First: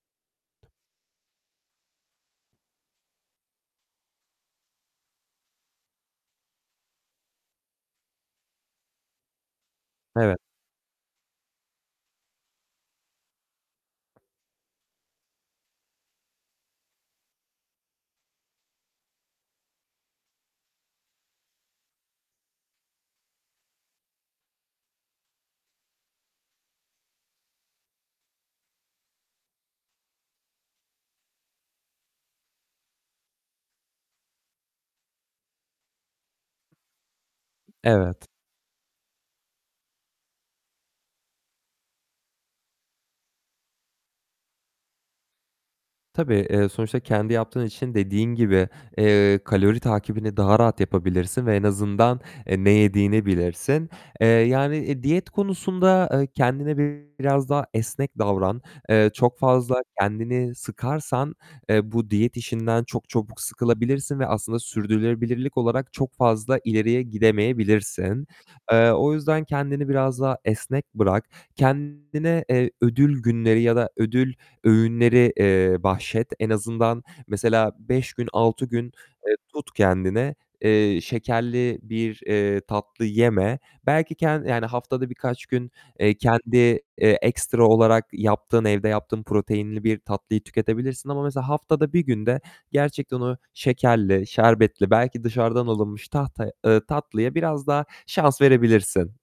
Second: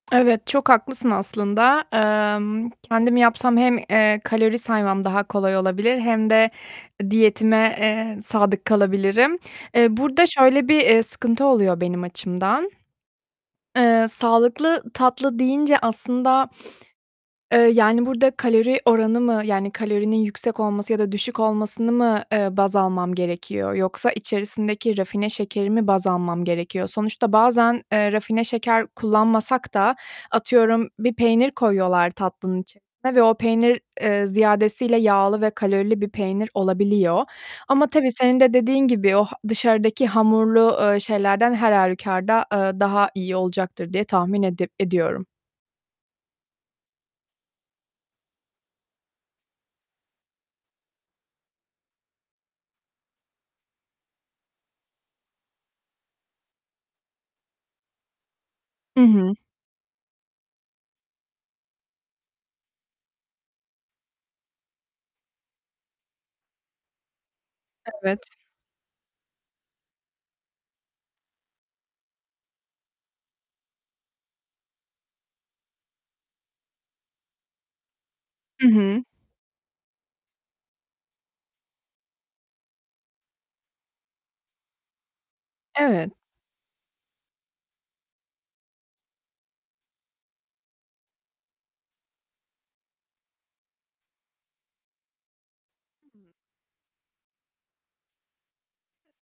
Evet, çok haklısın aslında. Emm, kendim yapsam hem, eee, kalori saymam daha kolay olabilir hem de diyetime, eee, sadık kalabilirim. Eee, burada Evet. şöyle bir, eee, sıkıntı oluyor benim açımdan. Eee, sağlıklı tatlı deyince aslında, eee, yani burada kalori oranı mı, yani, kalorinin yüksek olması ya da düşük olmasını mı, eee, baz almam gerekiyor yoksa içerisindeki rafine şekeri mi baz almam gerekiyor? Sonuçta bazen, eee, rafine şeker kullanmasak da atıyorum bir peynir koyuyorlar tatlının içerisine ve o peynir, eee, ziyadesiyle yağlı ve kalorili bir peynir olabiliyor ama tabii Evet. senin de dediğin gibi o h dışarıdaki hamurlu, eee, şeylerden her hâlükarda, eee, daha iyi olacaktır diye tahmin edip ediyorum. Tabii, eee, sonuçta kendi yaptığın için dediğin gibi, eee, kalori takibini daha rahat yapabilirsin ve en azından, e, ne yediğini bilirsin. Eee, yani, e, diyet konusunda, e, kendine biraz daha esnek davran. I Eee, hı. çok fazla kendini sıkarsan, eee, bu diyet işinden çok çabuk sıkılabilirsin ve aslında sürdürülebilirlik olarak çok fazla ileriye gidemeyebilirsin. Evet. Eee, o yüzden kendini biraz daha esnek bırak. Kendine, eee, ödül günleri ya da ödül öğünleri, eee, bahşet. En azından mesela 5 gün, 6 Hı gün, hı. eee, tut kendini, eee, şekerli bir, eee, tatlı yeme. Belki kendi yani, haftada birkaç gün, Evet. eee, kendi, eee, ekstra olarak yaptığın, evde yaptığın proteinli bir tatlıyı tüketebilirsin ama mesela haftada 1 günde gerçekten o şekerli, şerbetli, belki dışarıdan alınmış [unintelligible] tahtaya eee, tatlıya biraz daha şans verebilirsin.